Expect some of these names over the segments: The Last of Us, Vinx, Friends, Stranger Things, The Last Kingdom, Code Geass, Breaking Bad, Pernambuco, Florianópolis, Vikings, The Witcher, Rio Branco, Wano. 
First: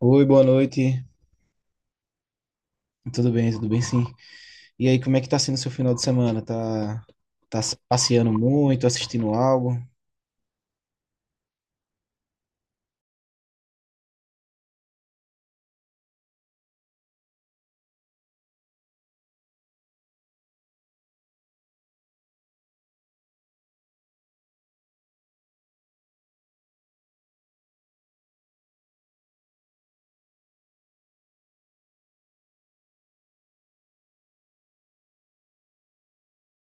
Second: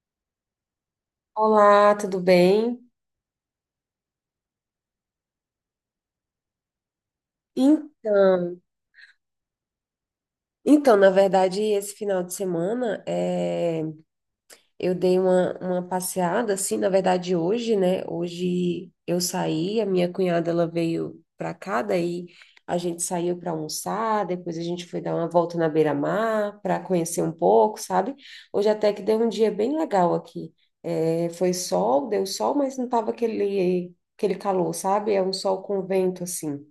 Oi, boa noite. Olá, tudo bem? Tudo bem sim. E aí, como é que tá sendo o seu final de semana? Em- Passeando muito, assistindo algo? Então, na verdade, esse final de semana eu dei uma passeada, assim, na verdade, hoje, né? Hoje eu saí, a minha cunhada ela veio pra cá, daí a gente saiu para almoçar, depois a gente foi dar uma volta na beira-mar para conhecer um pouco, sabe? Hoje até que deu um dia bem legal aqui. É, foi sol, deu sol, mas não tava aquele calor, sabe? É um sol com vento, assim.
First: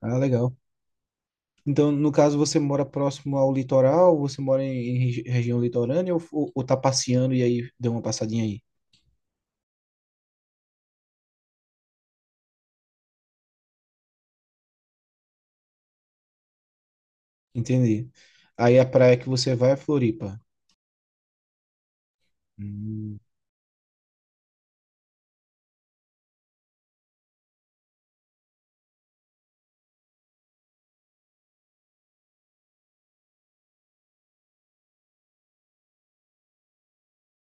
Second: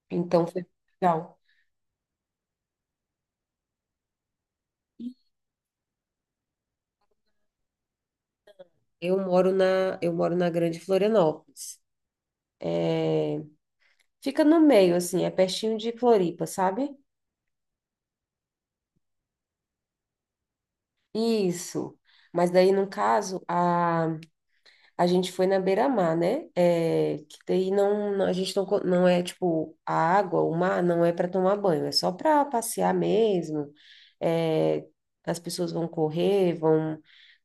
Ah, Então legal. foi legal. Então, no caso, você mora próximo ao litoral? Você mora em região litorânea ou tá passeando e aí deu uma passadinha aí? Eu moro na Grande Florianópolis. É, fica no meio, assim, é pertinho de Floripa, sabe? Entendi. Aí a praia que você vai é Floripa. Isso. Mas daí, no Hum. caso, a gente foi na beira-mar, né? É, que daí a gente não é tipo a água, o mar não é para tomar banho, é só para passear mesmo. É, as pessoas vão correr, vão,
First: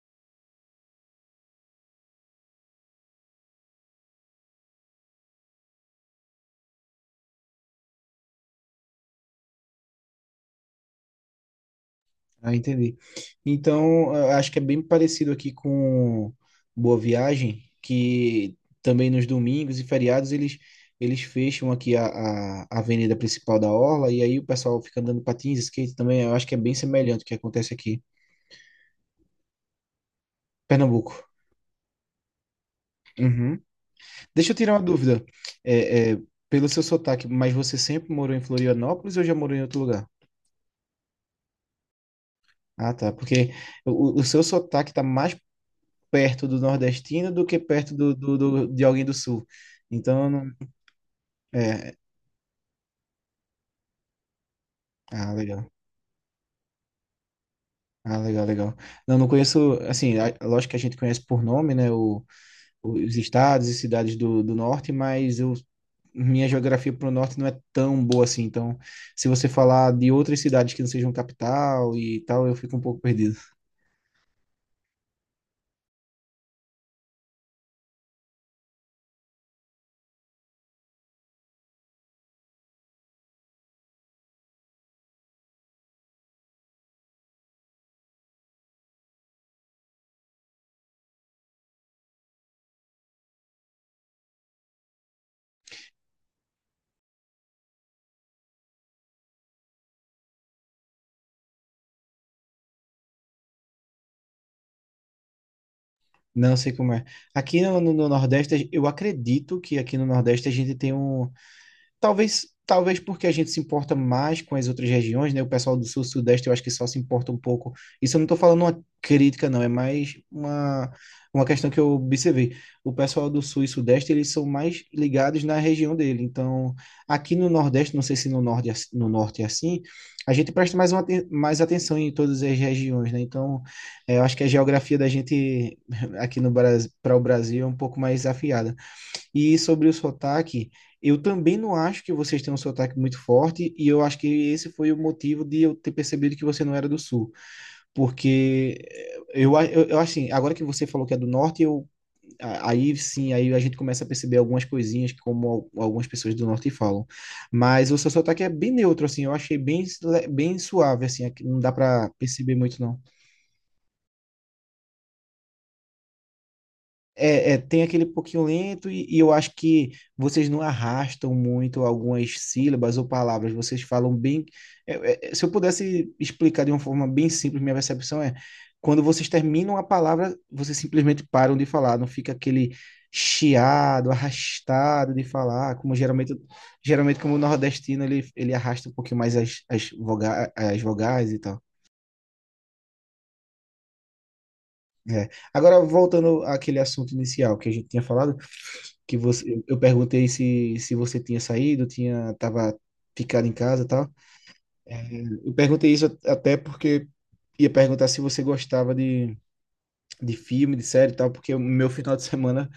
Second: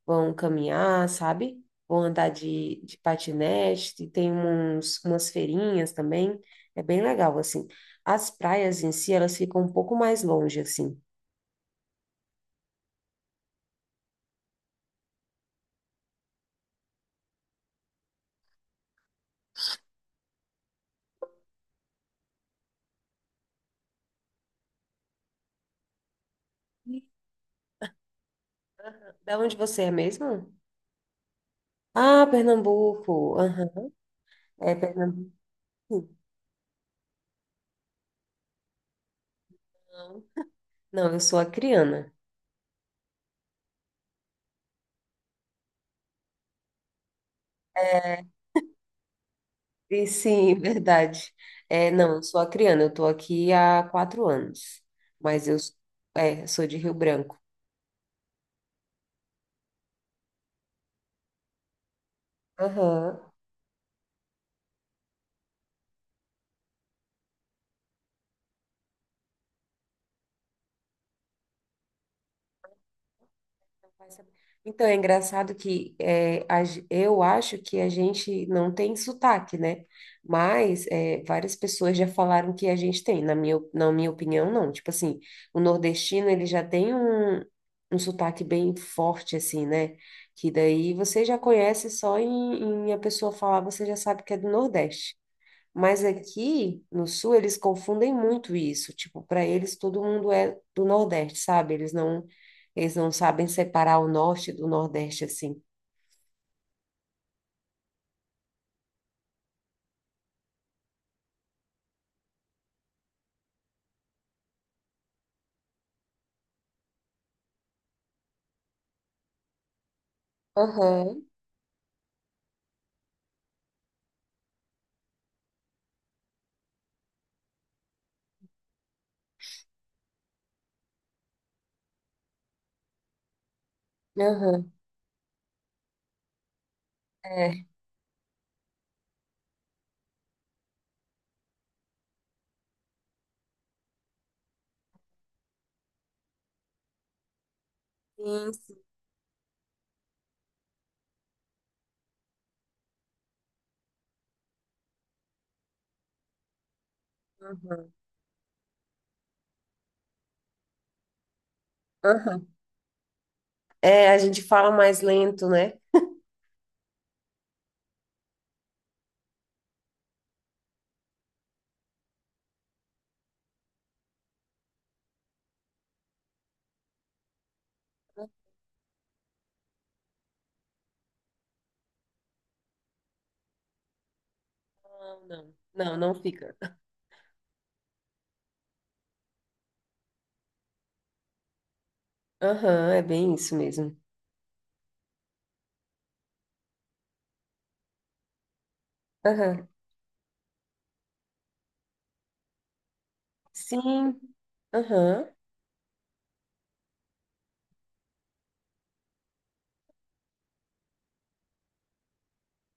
vão caminhar, sabe? Vão andar de patinete, e tem umas feirinhas também. É bem legal, assim. As praias em si, elas ficam um pouco mais longe, assim. Ah, entendi. Então, eu acho que é bem parecido aqui com Boa Viagem, que também nos domingos e feriados eles fecham aqui a avenida principal da Orla, e aí o pessoal fica andando patins, skate também. Eu acho que é bem semelhante o que acontece aqui, Da onde você é mesmo? Pernambuco. Ah, Pernambuco. Uhum. Aham. Deixa eu tirar É uma dúvida. É, Pernambuco. é, pelo seu sotaque, mas você sempre morou em Florianópolis ou já morou em outro lugar? Não, eu sou acriana. Ah, tá. Porque o seu sotaque tá mais perto do nordestino do que perto do de alguém do sul. E Então, eu não- sim, verdade. É, é, não, eu sou acriana. Eu estou aqui há 4 anos, ah, mas legal. Sou de Rio Branco. Ah, legal, legal. Não, não conheço, assim, lógico que a gente conhece por nome, né, os Aham. estados e cidades do norte, mas eu, minha geografia para o norte não é tão boa assim. Então, se você falar de outras cidades que não sejam capital e tal, eu fico um pouco perdido. Vai saber. Então, é engraçado que eu acho que a gente não tem sotaque, né? Mas várias pessoas já falaram que a gente tem. Na minha opinião, não. Tipo assim, o nordestino, ele já tem um sotaque bem forte, assim, né? Que daí você já conhece só em a pessoa falar, você já sabe que é do Nordeste. Mas aqui no sul eles confundem muito isso. Tipo, para eles todo mundo é do Nordeste, sabe? Eles não sabem separar o norte do Nordeste assim. Não sei como é. Aqui no Nordeste, eu acredito que aqui no Nordeste a gente tem um. Talvez porque a gente se importa mais com as outras regiões, né? O pessoal do sul sudeste eu acho que só se importa um pouco. Isso eu não estou falando uma crítica, não, é mais Aham, uma questão que eu observei. O pessoal do sul e sudeste, eles são mais ligados na região dele. Então, aqui no nordeste, não sei se no norte, no norte é assim, a gente presta mais, mais atenção em todas as regiões, né? Então, eu acho que a aham. geografia da gente aqui no Brasil, para o Brasil É, é um pouco mais afiada. E sobre o sotaque, eu também não acho que vocês têm um sotaque muito forte, e eu acho que esse foi o motivo de eu ter percebido que você não era do sul. sim, sim, Porque eu acho assim, agora que você falou que é do norte, aí sim, aí a gente começa a perceber algumas coisinhas que como algumas pessoas do norte falam. Mas aham, o seu sotaque é bem neutro, assim, eu achei bem, bem suave, assim, aqui não dá para aham. perceber muito, não. A gente fala mais lento, né? Tem aquele pouquinho lento e eu acho que vocês não arrastam muito algumas sílabas ou palavras, vocês falam bem. Se eu pudesse explicar de uma forma bem simples, minha percepção é quando vocês terminam a palavra, vocês simplesmente param de falar, não fica aquele chiado, arrastado Não, de não, falar, não, não fica. geralmente como o nordestino ele arrasta um pouquinho mais as vogais e tal. Aham, é bem isso mesmo. É. Agora, voltando àquele assunto inicial que a gente tinha falado, Aham. eu perguntei se você tinha saído, tinha, tava ficado em casa e tal. Sim. É, Aham. eu perguntei isso até porque ia perguntar se você gostava de filme, de série e tal, porque o meu final de semana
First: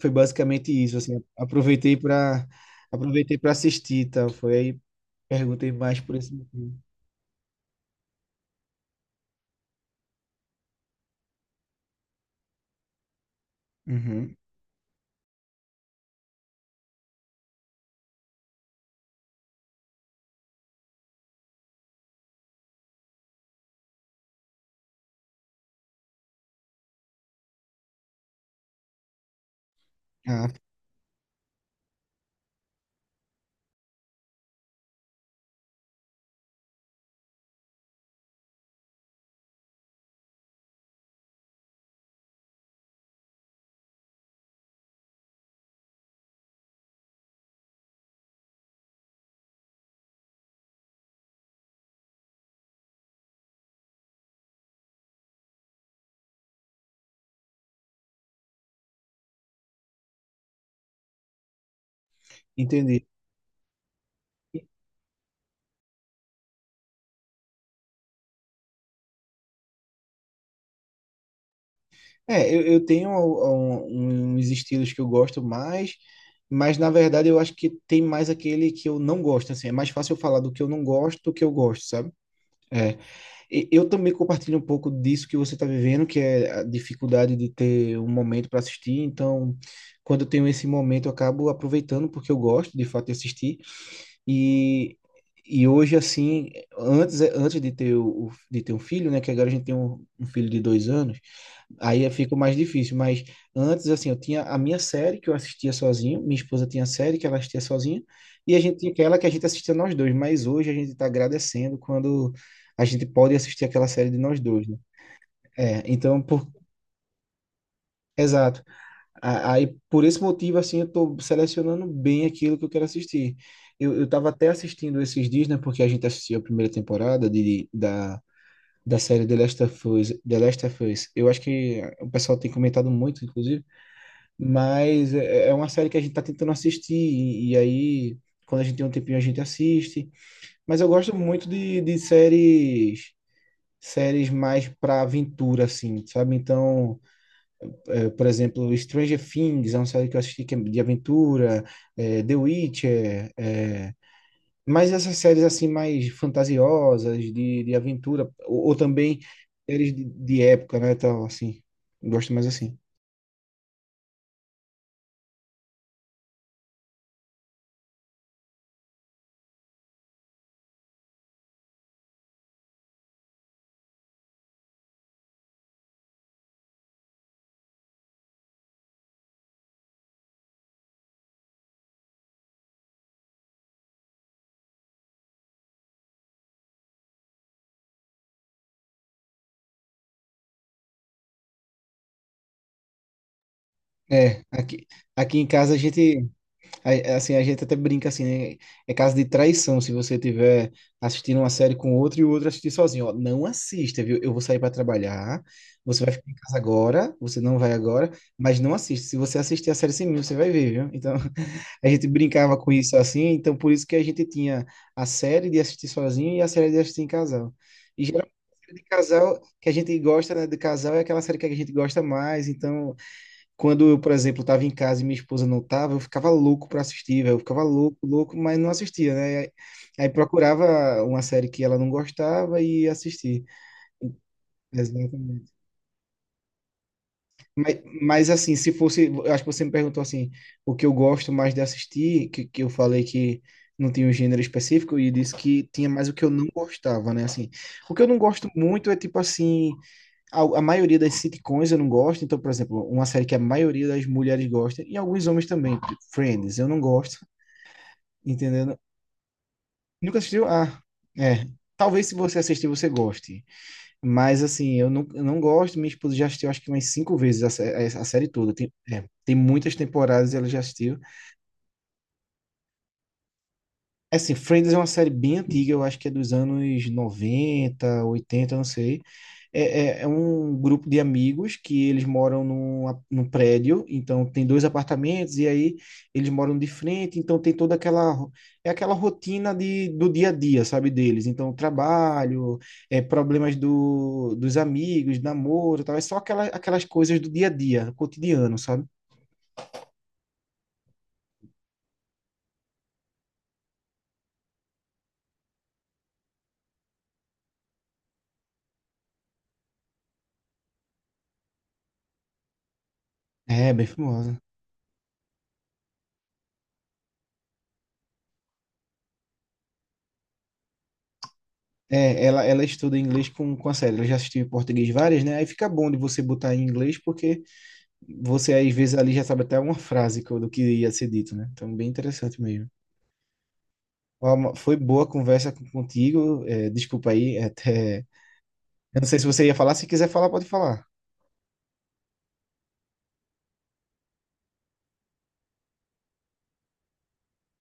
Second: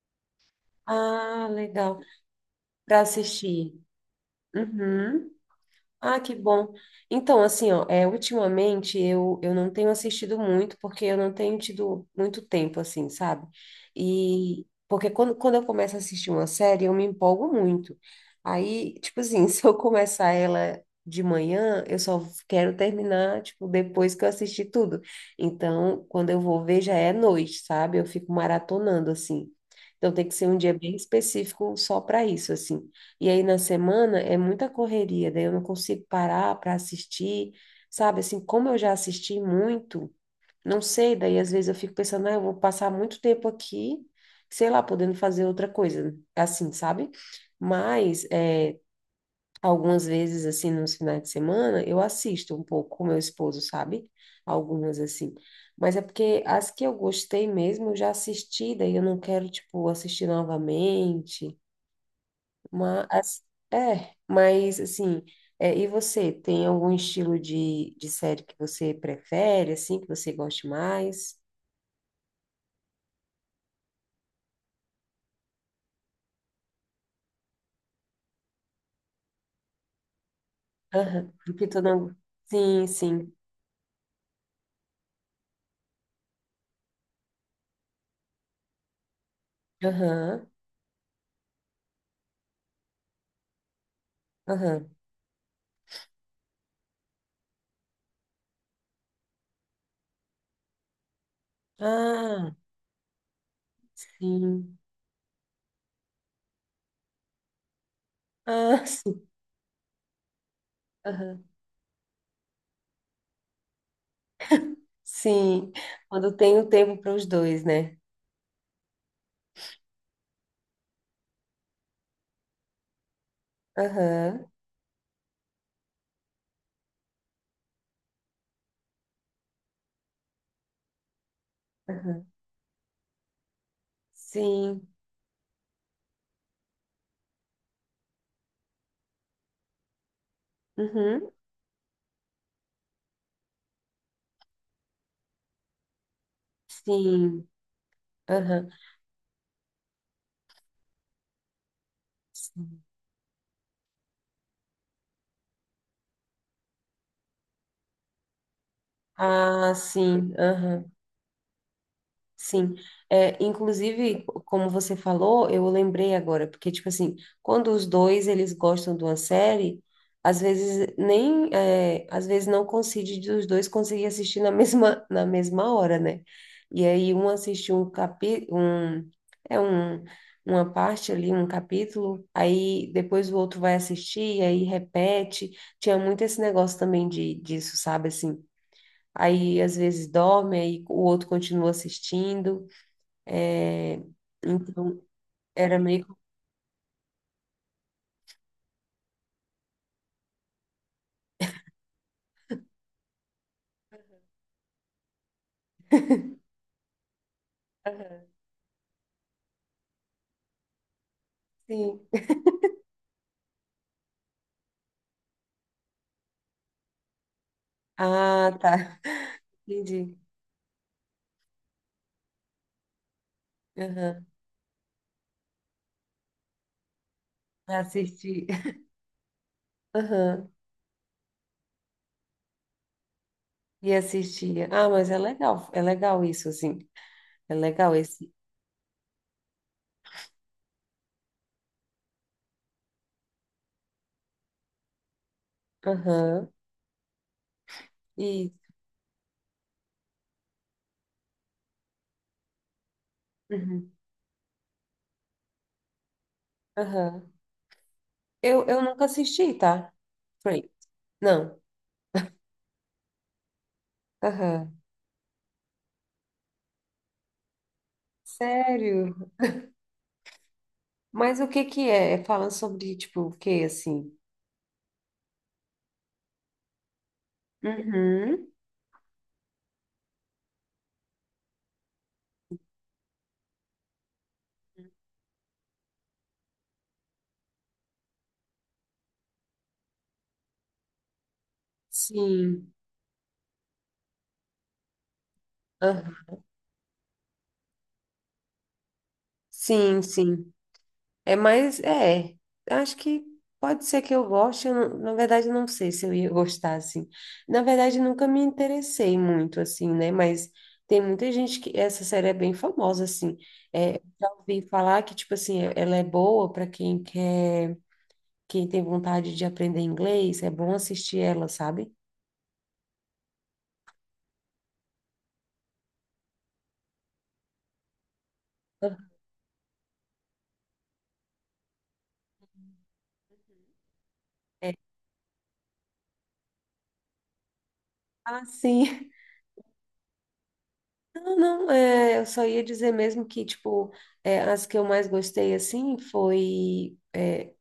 foi basicamente isso, assim, Ah, legal. Para aproveitei para assistir. assistir e tal, foi aí Uhum. perguntei mais por Ah, esse que motivo. bom. Então, assim, ó, ultimamente eu não tenho assistido muito porque eu não tenho tido muito tempo, assim, sabe? Uhum. E porque quando eu começo a assistir uma série, eu me empolgo muito. Aí, tipo assim, se eu começar ela de manhã, eu só quero terminar, tipo, depois que eu assistir tudo. Então, quando eu vou ver, já é noite, sabe? Eu fico maratonando, assim. Então, tem que ser Ah, um dia bem específico só para isso, assim. E aí na semana é muita correria, daí eu não consigo parar para assistir, sabe? Assim, como eu já assisti muito, não sei, daí às vezes eu fico pensando, ah, eu vou passar muito tempo aqui, sei lá, podendo fazer outra coisa, assim, sabe? Mas algumas vezes, assim, nos finais de semana, eu assisto um pouco com meu esposo, sabe? Algumas, assim. Mas é porque as que eu gostei mesmo, eu já assisti, daí eu não quero, tipo, assistir novamente. entendi. Mas, mas assim, e você, tem algum estilo de série que você prefere, assim, que você goste mais? Eu tenho uns estilos que eu gosto mais, mas na verdade eu acho que tem mais aquele que eu não gosto, assim, é mais fácil eu falar do que eu não gosto Aham, do que eu porque tu gosto, sabe? não sim, É, sim, e eu também compartilho um pouco disso que você está vivendo, que é a dificuldade de ter um momento para assistir, então quando eu aham, tenho esse momento eu acabo aproveitando porque eu gosto de fato de assistir, aham. e, e hoje assim, antes de ter, de ter um filho, né, que agora a gente tem um filho de 2 anos. Aí fica Ah, mais difícil, mas antes, assim, eu tinha a sim, minha série que eu assistia sozinho, minha esposa tinha a série que ela assistia sozinha, e a gente ah, tinha aquela que sim, a gente assistia nós dois, mas hoje a gente está aham, agradecendo quando a gente pode assistir aquela série de nós dois, né? sim. É, então, Quando por, tem o tempo para os dois, né? exato. Aí, por esse motivo, assim, eu tô selecionando bem aquilo que eu quero assistir. Eu tava até Aham, assistindo esses dias, né, porque a gente assistiu a primeira temporada da série The Last of Us, The Last of Us. Eu acho que o aham, pessoal tem comentado muito, inclusive, sim, mas é é uma série que a gente tá tentando assistir, e aí, quando a gente tem um tempinho, a gente assiste. Mas eu gosto uhum, muito de séries, séries mais pra aventura, assim, sabe? Então, sim, por aham, exemplo, Stranger Things é uma série que eu assisti que é de aventura, The sim. Witcher, mas essas séries, assim, mais fantasiosas, de aventura, ou também Ah, séries sim, de época, aham. né? Então, assim, gosto mais Sim, assim. é, inclusive, como você falou, eu lembrei agora, porque, tipo assim, quando os dois, eles gostam de uma série, às vezes não coincide dos dois conseguir assistir na mesma hora, né? E aí um assiste um capi, um, é um, uma parte ali, um capítulo, aí depois o outro vai assistir, aí repete, tinha muito esse negócio também disso, sabe, assim, aí às vezes dorme, aí o outro continua assistindo, é, É, aqui, então, aqui em casa a era meio. gente. Assim, a gente até brinca assim, né? É caso de traição se você tiver assistindo uma série com outro e o outro assistir sozinho. Ó, não assista, viu? Eu vou sair para trabalhar, você vai ficar em casa agora, você não vai agora, Aham, mas não assiste. Se você assistir a série sem mim, você vai ver, viu? Então, a sim. gente brincava com isso assim, então por isso que a gente tinha a série de assistir sozinho e a série de assistir em casal. E geralmente Ah, a série de tá. casal que a gente Entendi. gosta, né, de casal é aquela série que a gente gosta mais, então por Aham. exemplo, estava em casa e minha esposa não estava, eu ficava louco para assistir, velho. Eu ficava louco, louco, Assisti. mas não assistia, né? Aí Aham. procurava uma série que ela não gostava e assistia. E assistia. Ah, mas é Exatamente. legal. É legal isso, assim. É Mas, legal mas esse. assim, se fosse, eu acho que você me perguntou assim, o que eu gosto mais de assistir, que eu falei que não tinha um gênero específico e disse que tinha mais o que eu não Aham. gostava, né? Assim, o que eu não gosto E. muito é tipo assim, a maioria das sitcoms eu não gosto. Então, por exemplo, uma série que a maioria Uhum. das mulheres gosta, e alguns homens também, tipo Friends, eu não Aham. gosto, Eu, entendendo? eu nunca assisti, tá? Nunca assistiu? Friends. Ah, é. Não. Talvez se você assistir, você goste. Mas, Aham. assim, eu não gosto. Minha esposa já assistiu, acho que umas 5 vezes a série toda. Tem, Sério? tem muitas temporadas e ela já assistiu. Mas o que que é? É falando sobre, tipo, o quê, assim? É assim, Friends é uma série bem antiga, eu acho que é dos anos 90, Uhum. 80, não sei. É um grupo de amigos que eles moram num, num prédio, então tem dois apartamentos, e aí eles moram de frente, então tem toda aquela, é aquela rotina de, do dia a dia, sabe, deles. Então, trabalho, Sim. Problemas dos amigos, namoro, e tal, é só Aham. aquela, aquelas coisas do dia a dia, cotidiano, sabe? Sim, sim. É mais, é, acho que pode ser que eu goste, eu não- na verdade eu não sei se eu ia gostar, assim. Na verdade nunca me interessei muito, assim, né, mas tem muita gente que, essa série é bem famosa, assim, É, bem é, já famosa. ouvi falar que, tipo assim, ela é boa para quem tem vontade de aprender inglês, é bom assistir ela, sabe? Ela estuda inglês com a série. Ela já assistiu em português várias, né? Aí fica bom de você botar em inglês, porque você às vezes ali já sabe até uma frase do que ia ser dito, né? Então, bem interessante mesmo. Ó, É. foi boa a conversa contigo. É, desculpa aí, é até. Ah, sim. Eu não sei se você ia falar. Se quiser falar, pode falar. Não, não, eu só ia dizer mesmo que, tipo, as que eu mais gostei, assim, foi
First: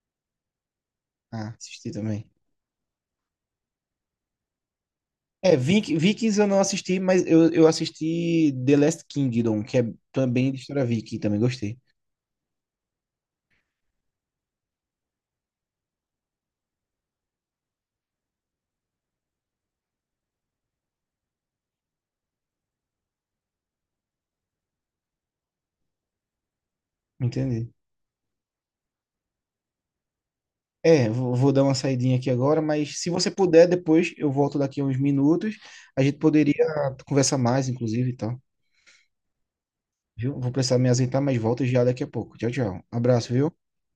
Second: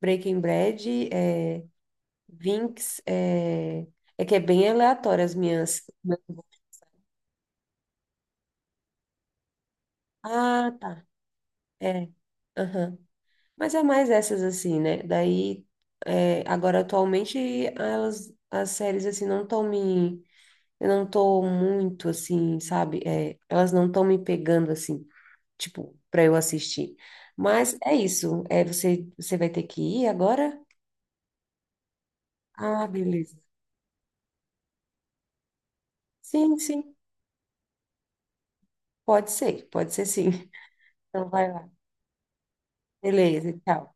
Breaking Bad, Ah, assisti também. Vinx, é que é bem aleatório as É, minhas. Vikings eu não assisti, mas eu assisti The Last Kingdom, que é também de Ah, história tá. viking, também gostei. É. Aham. Mas é mais essas assim, né? Daí, agora atualmente as séries assim não estão me, eu não tô muito assim, sabe? É, elas não estão me pegando assim, tipo, para eu assistir. Entendi. Mas é isso. É, você vai ter que ir agora? É, vou dar uma saidinha aqui agora, Ah, mas se você beleza. puder, depois eu volto daqui a uns minutos. A gente poderia Sim, sim. conversar mais, inclusive, e tal. Pode ser sim. Viu? Vou precisar me ausentar, Então mas vai volto lá. já daqui a pouco. Tchau, tchau. Abraço, Beleza, viu? tchau.